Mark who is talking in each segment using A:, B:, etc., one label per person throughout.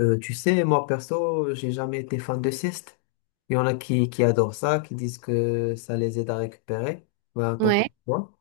A: Moi perso, j'ai jamais été fan de sieste. Il y en a qui adorent ça, qui disent que ça les aide à récupérer. Ben, tant pour
B: Ouais.
A: toi.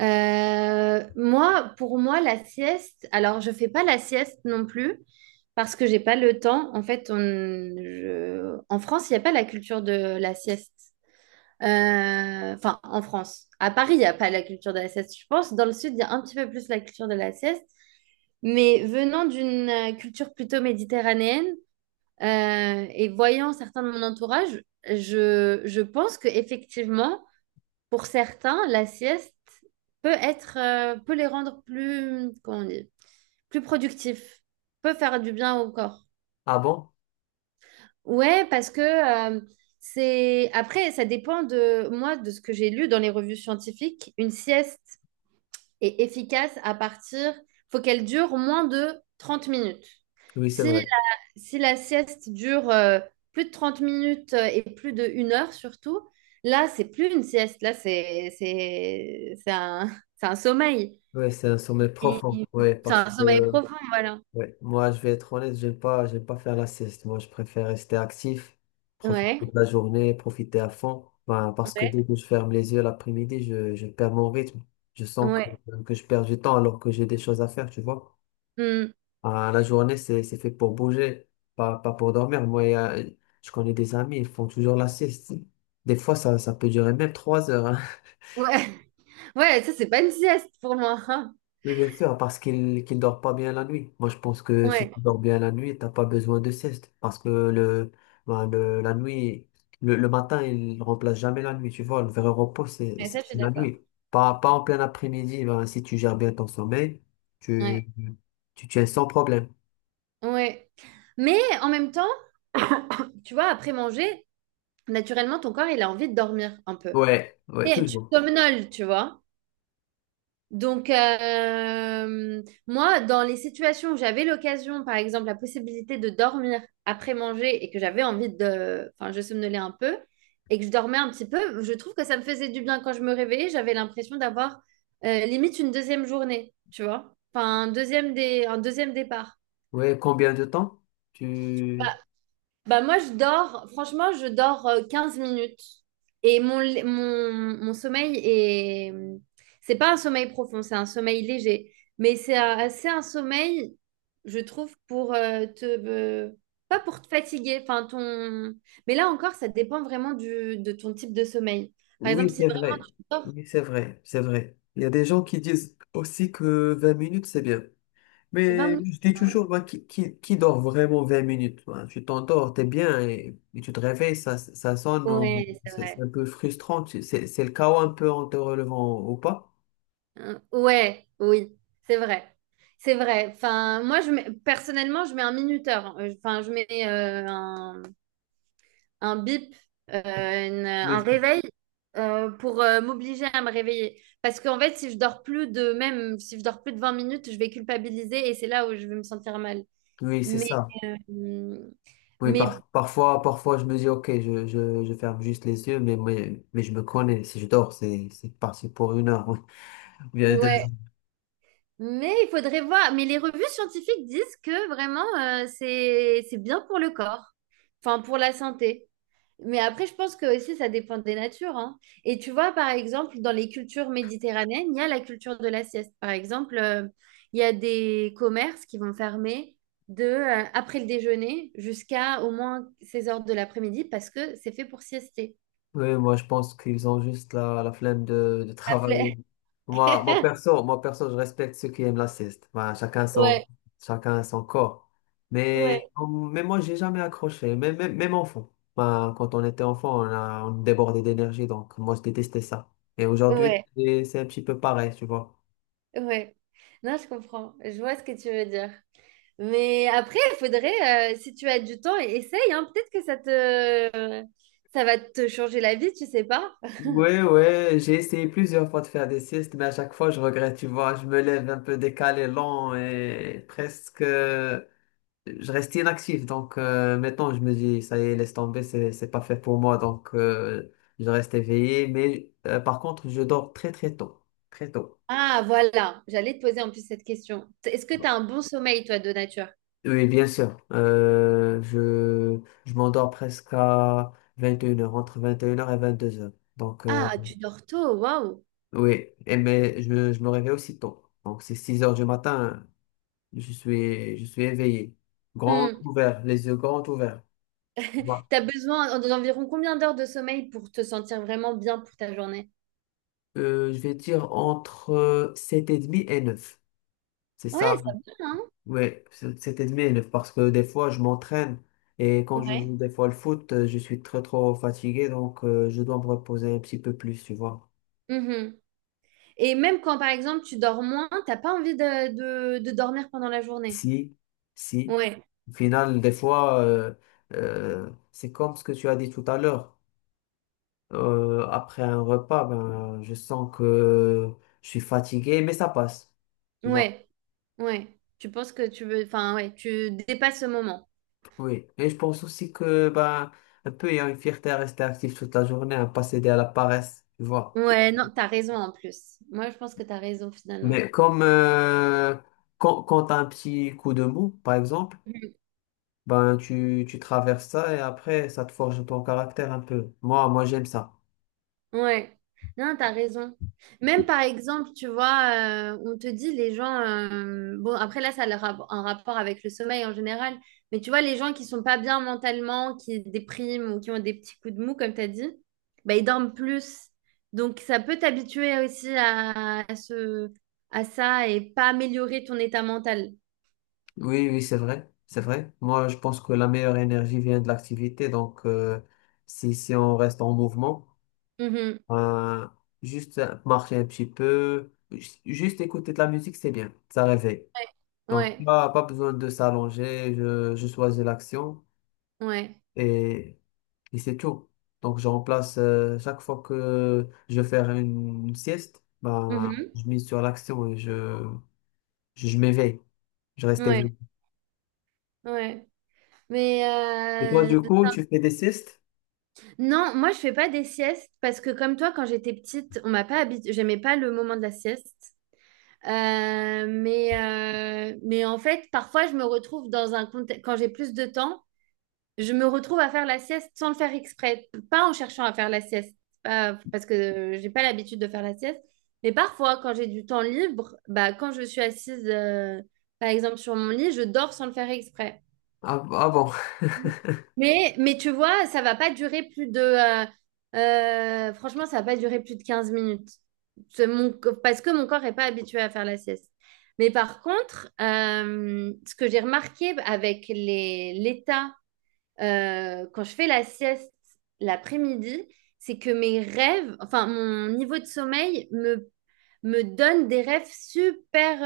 B: Moi, pour moi, la sieste, alors je fais pas la sieste non plus parce que j'ai pas le temps. En fait, en France, il n'y a pas la culture de la sieste. Enfin, en France. À Paris, il n'y a pas la culture de la sieste. Je pense dans le sud, il y a un petit peu plus la culture de la sieste. Mais venant d'une culture plutôt méditerranéenne et voyant certains de mon entourage, je pense que effectivement. Pour certains, la sieste peut être, peut les rendre plus, comment on dit, plus productifs, peut faire du bien au corps.
A: Ah bon?
B: Ouais, parce que c'est. Après, ça dépend de moi, de ce que j'ai lu dans les revues scientifiques. Une sieste est efficace à partir. Faut qu'elle dure moins de 30 minutes.
A: Oui, c'est
B: Si
A: vrai.
B: si la sieste dure plus de 30 minutes et plus de 1 heure surtout, là, c'est plus une sieste, là, c'est un, c'est un sommeil.
A: Oui, c'est un sommeil
B: Et-
A: profond. Oui,
B: C'est
A: parce
B: un sommeil
A: que
B: profond, voilà.
A: ouais, moi, je vais être honnête, j'aime pas faire la sieste. Moi, je préfère rester actif, profiter
B: Ouais,
A: de la journée, profiter à fond. Ben, parce que
B: ouais,
A: dès que je ferme les yeux l'après-midi, je perds mon rythme. Je sens
B: ouais.
A: que je perds du temps alors que j'ai des choses à faire, tu vois.
B: Hmm.
A: Ah, la journée, c'est fait pour bouger, pas pour dormir. Moi, je connais des amis, ils font toujours la sieste. Des fois, ça peut durer même 3 heures, hein.
B: Ouais, ouais, ça, c'est pas une sieste pour moi, hein.
A: Oui, bien sûr, parce qu'il dort pas bien la nuit. Moi, je pense que si
B: Ouais,
A: tu dors bien la nuit, t'as pas besoin de sieste. Parce que le, ben, la nuit, le matin, il remplace jamais la nuit. Tu vois, le vrai repos,
B: mais ça, je suis
A: c'est la
B: d'accord.
A: nuit. Pas en plein après-midi. Ben, si tu gères bien ton sommeil,
B: Ouais,
A: tu, tu tiens sans problème.
B: ouais. Mais en même temps, tu vois, après manger, naturellement, ton corps, il a envie de dormir un peu.
A: Ouais, ouais,
B: Et tu
A: toujours.
B: somnoles, tu vois. Donc, moi, dans les situations où j'avais l'occasion, par exemple, la possibilité de dormir après manger et que j'avais envie de... Enfin, je somnolais un peu et que je dormais un petit peu, je trouve que ça me faisait du bien quand je me réveillais. J'avais l'impression d'avoir limite une deuxième journée, tu vois? Enfin, un deuxième départ.
A: Ouais, combien de temps? Tu...
B: Bah moi, je dors, franchement, je dors 15 minutes. Et mon sommeil est... C'est pas un sommeil profond, c'est un sommeil léger. Mais c'est un sommeil, je trouve, pour pas pour te fatiguer, enfin ton... Mais là encore, ça dépend vraiment de ton type de sommeil. Par exemple,
A: Oui,
B: si
A: c'est
B: vraiment
A: vrai.
B: tu dors
A: Oui, c'est vrai, c'est vrai. Il y a des gens qui disent aussi que 20 minutes, c'est bien.
B: 20
A: Mais
B: minutes...
A: je dis toujours,
B: Ouais,
A: moi, qui dort vraiment 20 minutes? Moi, tu t'endors, t'es bien, et tu te réveilles, ça sonne,
B: Ouais, c'est
A: c'est
B: vrai.
A: un peu frustrant. C'est le chaos un peu en te relevant ou pas?
B: Ouais, oui, c'est vrai. C'est vrai. Enfin, personnellement, je mets un minuteur. Enfin, je mets un bip, euh, un
A: Oui,
B: réveil pour m'obliger à me réveiller. Parce qu'en fait, si je dors plus de même, si je dors plus de 20 minutes, je vais culpabiliser et c'est là où je vais me sentir mal.
A: oui, c'est
B: Mais,
A: ça.
B: euh,
A: Oui,
B: mais
A: parfois, parfois, je me dis, OK, je ferme juste les yeux, mais je me connais. Si je dors, c'est parti pour 1 heure. Ou bien
B: ouais. Mais il faudrait voir. Mais les revues scientifiques disent que vraiment, c'est bien pour le corps. Enfin, pour la santé. Mais après, je pense que aussi, ça dépend des natures, hein. Et tu vois, par exemple, dans les cultures méditerranéennes, il y a la culture de la sieste. Par exemple, il y a des commerces qui vont fermer après le déjeuner jusqu'à au moins 16 heures de l'après-midi parce que c'est fait pour siester.
A: oui, moi je pense qu'ils ont juste la flemme de
B: La
A: travailler.
B: flemme.
A: Moi perso, je respecte ceux qui aiment la sieste. Ben,
B: Ouais,
A: chacun son corps.
B: ouais,
A: Mais moi, j'ai jamais accroché. Même enfant. Ben, quand on était enfant, on débordait d'énergie, donc moi je détestais ça. Et aujourd'hui,
B: ouais,
A: c'est un petit peu pareil, tu vois.
B: ouais. Non, je comprends. Je vois ce que tu veux dire. Mais après, il faudrait, si tu as du temps, essaye, hein. Peut-être que ça va te changer la vie, tu sais pas.
A: Oui, oui, j'ai essayé plusieurs fois de faire des siestes, mais à chaque fois, je regrette, tu vois. Je me lève un peu décalé, lent et presque. Je restais inactif. Donc maintenant, je me dis, ça y est, laisse tomber, c'est pas fait pour moi. Donc je reste éveillé. Mais par contre, je dors très très tôt. Très tôt.
B: Ah, voilà, j'allais te poser en plus cette question. Est-ce que tu as un bon sommeil, toi, de nature?
A: Oui, bien sûr. Je m'endors presque à 21 heures, entre 21 heures et 22 heures. Donc
B: Ah, tu dors tôt, waouh.
A: oui, et mais je me réveille aussi tôt. Donc, c'est 6 heures du matin, je suis éveillé. Grand
B: Hmm.
A: ouvert, les yeux grands ouverts. Voilà.
B: T'as besoin d'environ combien d'heures de sommeil pour te sentir vraiment bien pour ta journée?
A: Je vais dire entre 7 et 30 et 9. C'est
B: Ouais,
A: ça,
B: ça va, hein?
A: ouais, c'est admin, parce que des fois je m'entraîne et quand je joue
B: Ouais.
A: des fois le foot, je suis très trop fatigué donc je dois me reposer un petit peu plus, tu vois.
B: Mhm. Et même quand, par exemple, tu dors moins, t'as pas envie de dormir pendant la journée.
A: Si, si,
B: Ouais,
A: au final, des fois, c'est comme ce que tu as dit tout à l'heure. Après un repas, ben, je sens que je suis fatigué, mais ça passe, tu vois.
B: ouais, ouais. Tu penses que tu veux... Enfin, ouais, tu dépasses ce moment.
A: Oui, et je pense aussi que ben, un peu il y a une fierté à rester actif toute la journée, à ne pas céder à la paresse, tu vois.
B: Ouais, non, t'as raison en plus. Moi, je pense que t'as raison finalement.
A: Mais comme quand t'as un petit coup de mou, par exemple, ben tu traverses ça et après ça te forge ton caractère un peu. Moi j'aime ça.
B: Ouais, non, t'as raison. Même par exemple, tu vois, on te dit les gens, bon, après là, ça a un rapport avec le sommeil en général, mais tu vois, les gens qui sont pas bien mentalement, qui dépriment ou qui ont des petits coups de mou, comme t'as dit, bah, ils dorment plus. Donc, ça peut t'habituer aussi à ça et pas améliorer ton état mental.
A: Oui, oui, c'est vrai, c'est vrai. Moi, je pense que la meilleure énergie vient de l'activité. Donc, si, si on reste en mouvement,
B: Mhm.
A: ben, juste marcher un petit peu, juste écouter de la musique, c'est bien. Ça réveille.
B: Ouais,
A: Donc,
B: ouais,
A: pas besoin de s'allonger. Je choisis l'action.
B: ouais.
A: et et c'est tout. Donc, je remplace chaque fois que je vais faire une sieste, bah,
B: Mhm.
A: je mise sur l'action et je m'éveille. Je reste
B: Ouais,
A: éveillé.
B: ouais. Mais
A: Et toi,
B: euh,
A: du coup, tu fais des siestes?
B: non, moi je fais pas des siestes parce que comme toi, quand j'étais petite, on m'a pas habitué, j'aimais pas le moment de la sieste. Euh, mais, mais en fait, parfois je me retrouve dans un contexte, quand j'ai plus de temps, je me retrouve à faire la sieste sans le faire exprès, pas en cherchant à faire la sieste, parce que j'ai pas l'habitude de faire la sieste. Mais parfois, quand j'ai du temps libre, bah quand je suis assise, par exemple sur mon lit, je dors sans le faire exprès.
A: Ah, ah bon,
B: Mais tu vois, ça va pas durer plus de... franchement, ça va pas durer plus de 15 minutes. Parce que mon corps est pas habitué à faire la sieste. Mais par contre, ce que j'ai remarqué avec l'état, quand je fais la sieste l'après-midi, c'est que mes rêves, enfin mon niveau de me donne des rêves super...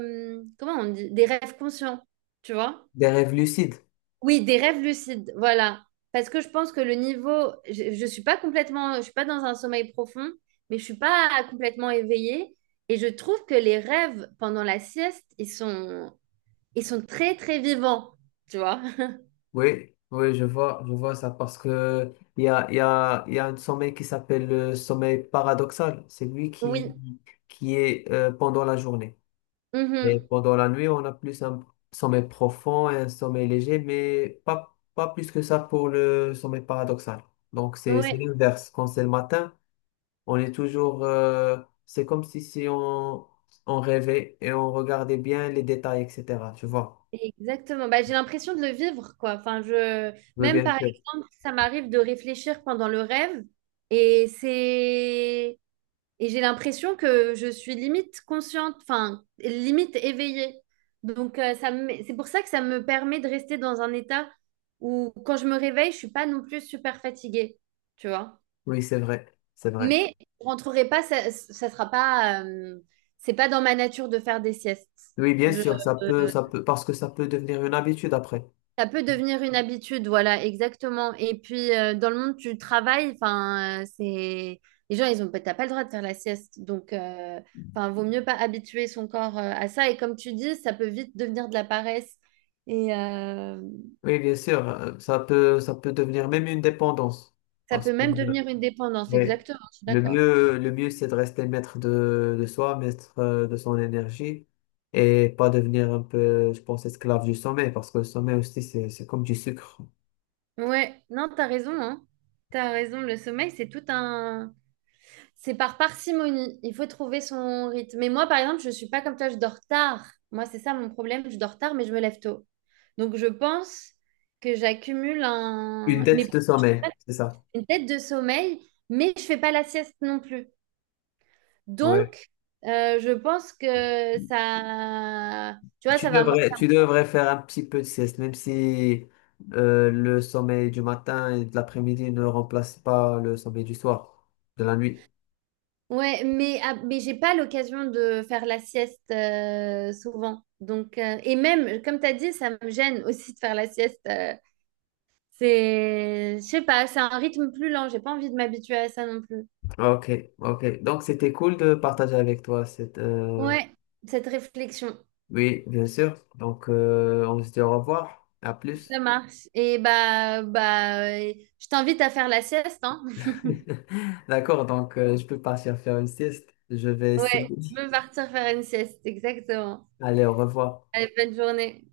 B: comment on dit? Des rêves conscients, tu vois?
A: des rêves lucides.
B: Oui, des rêves lucides, voilà. Parce que je pense que le niveau, je suis pas complètement, je suis pas dans un sommeil profond, mais je suis pas complètement éveillée. Et je trouve que les rêves pendant la sieste, ils sont très très vivants, tu vois.
A: Oui, oui, je vois ça parce que il y a un sommeil qui s'appelle le sommeil paradoxal. C'est lui
B: Oui.
A: qui est pendant la journée. Et
B: Mhm.
A: pendant la nuit, on a plus un sommeil profond et un sommeil léger, mais pas plus que ça pour le sommeil paradoxal. Donc, c'est
B: Ouais,
A: l'inverse. Quand c'est le matin, on est toujours. C'est comme si, si on rêvait et on regardait bien les détails, etc. Tu vois?
B: exactement. Bah, j'ai l'impression de le vivre, quoi. Enfin, je...
A: Oui,
B: Même
A: bien
B: par
A: sûr.
B: exemple, ça m'arrive de réfléchir pendant le rêve et c'est... Et j'ai l'impression que je suis limite consciente, enfin, limite éveillée. Donc, c'est pour ça que ça me permet de rester dans un état où, quand je me réveille, je suis pas non plus super fatiguée, tu vois.
A: Oui, c'est vrai. C'est vrai.
B: Mais je rentrerai pas, ça sera pas, c'est pas dans ma nature de faire des siestes.
A: Oui, bien
B: Je,
A: sûr,
B: euh,
A: ça peut, parce que ça peut devenir une habitude après.
B: Ça peut devenir une habitude, voilà, exactement. Et puis, dans le monde du travail, enfin, c'est... Les gens, ils ont... T'as pas le droit de faire la sieste. Donc, enfin, vaut mieux pas habituer son corps à ça. Et comme tu dis, ça peut vite devenir de la paresse. Et
A: Oui, bien sûr, ça peut devenir même une dépendance.
B: ça
A: Parce
B: peut
A: que
B: même devenir une dépendance,
A: oui.
B: exactement. Je suis d'accord.
A: Le mieux, c'est de rester maître de soi, maître de son énergie et pas devenir un peu, je pense, esclave du sommeil parce que le sommeil aussi, c'est comme du sucre.
B: Ouais, non, t'as raison, hein. T'as raison. Le sommeil, c'est tout un... C'est par parcimonie. Il faut trouver son rythme. Mais moi, par exemple, je ne suis pas comme toi, je dors tard. Moi, c'est ça mon problème. Je dors tard, mais je me lève tôt. Donc, je pense que j'accumule
A: Une
B: un... mais
A: dette de sommeil, c'est ça.
B: une tête de sommeil, mais je ne fais pas la sieste non plus.
A: Ouais.
B: Donc, je pense que ça... Tu vois, ça va...
A: Tu devrais faire un petit peu de sieste, même si le sommeil du matin et de l'après-midi ne remplace pas le sommeil du soir, de la nuit.
B: Ouais, mais, ah, mais j'ai pas l'occasion de faire la sieste souvent. Donc, et même, comme tu as dit, ça me gêne aussi de faire la sieste c'est, je sais pas, c'est un rythme plus lent. J'ai pas envie de m'habituer à ça non plus.
A: Ok, ok. Donc c'était cool de partager avec toi cette.
B: Ouais, cette réflexion,
A: Oui, bien sûr. Donc on se dit au revoir. À plus.
B: ça marche. Et bah, bah, je t'invite à faire la sieste, hein.
A: D'accord. Donc je peux partir faire une sieste. Je vais
B: Ouais, je
A: essayer.
B: veux partir faire une sieste, exactement.
A: Allez, au revoir.
B: Allez, bonne journée.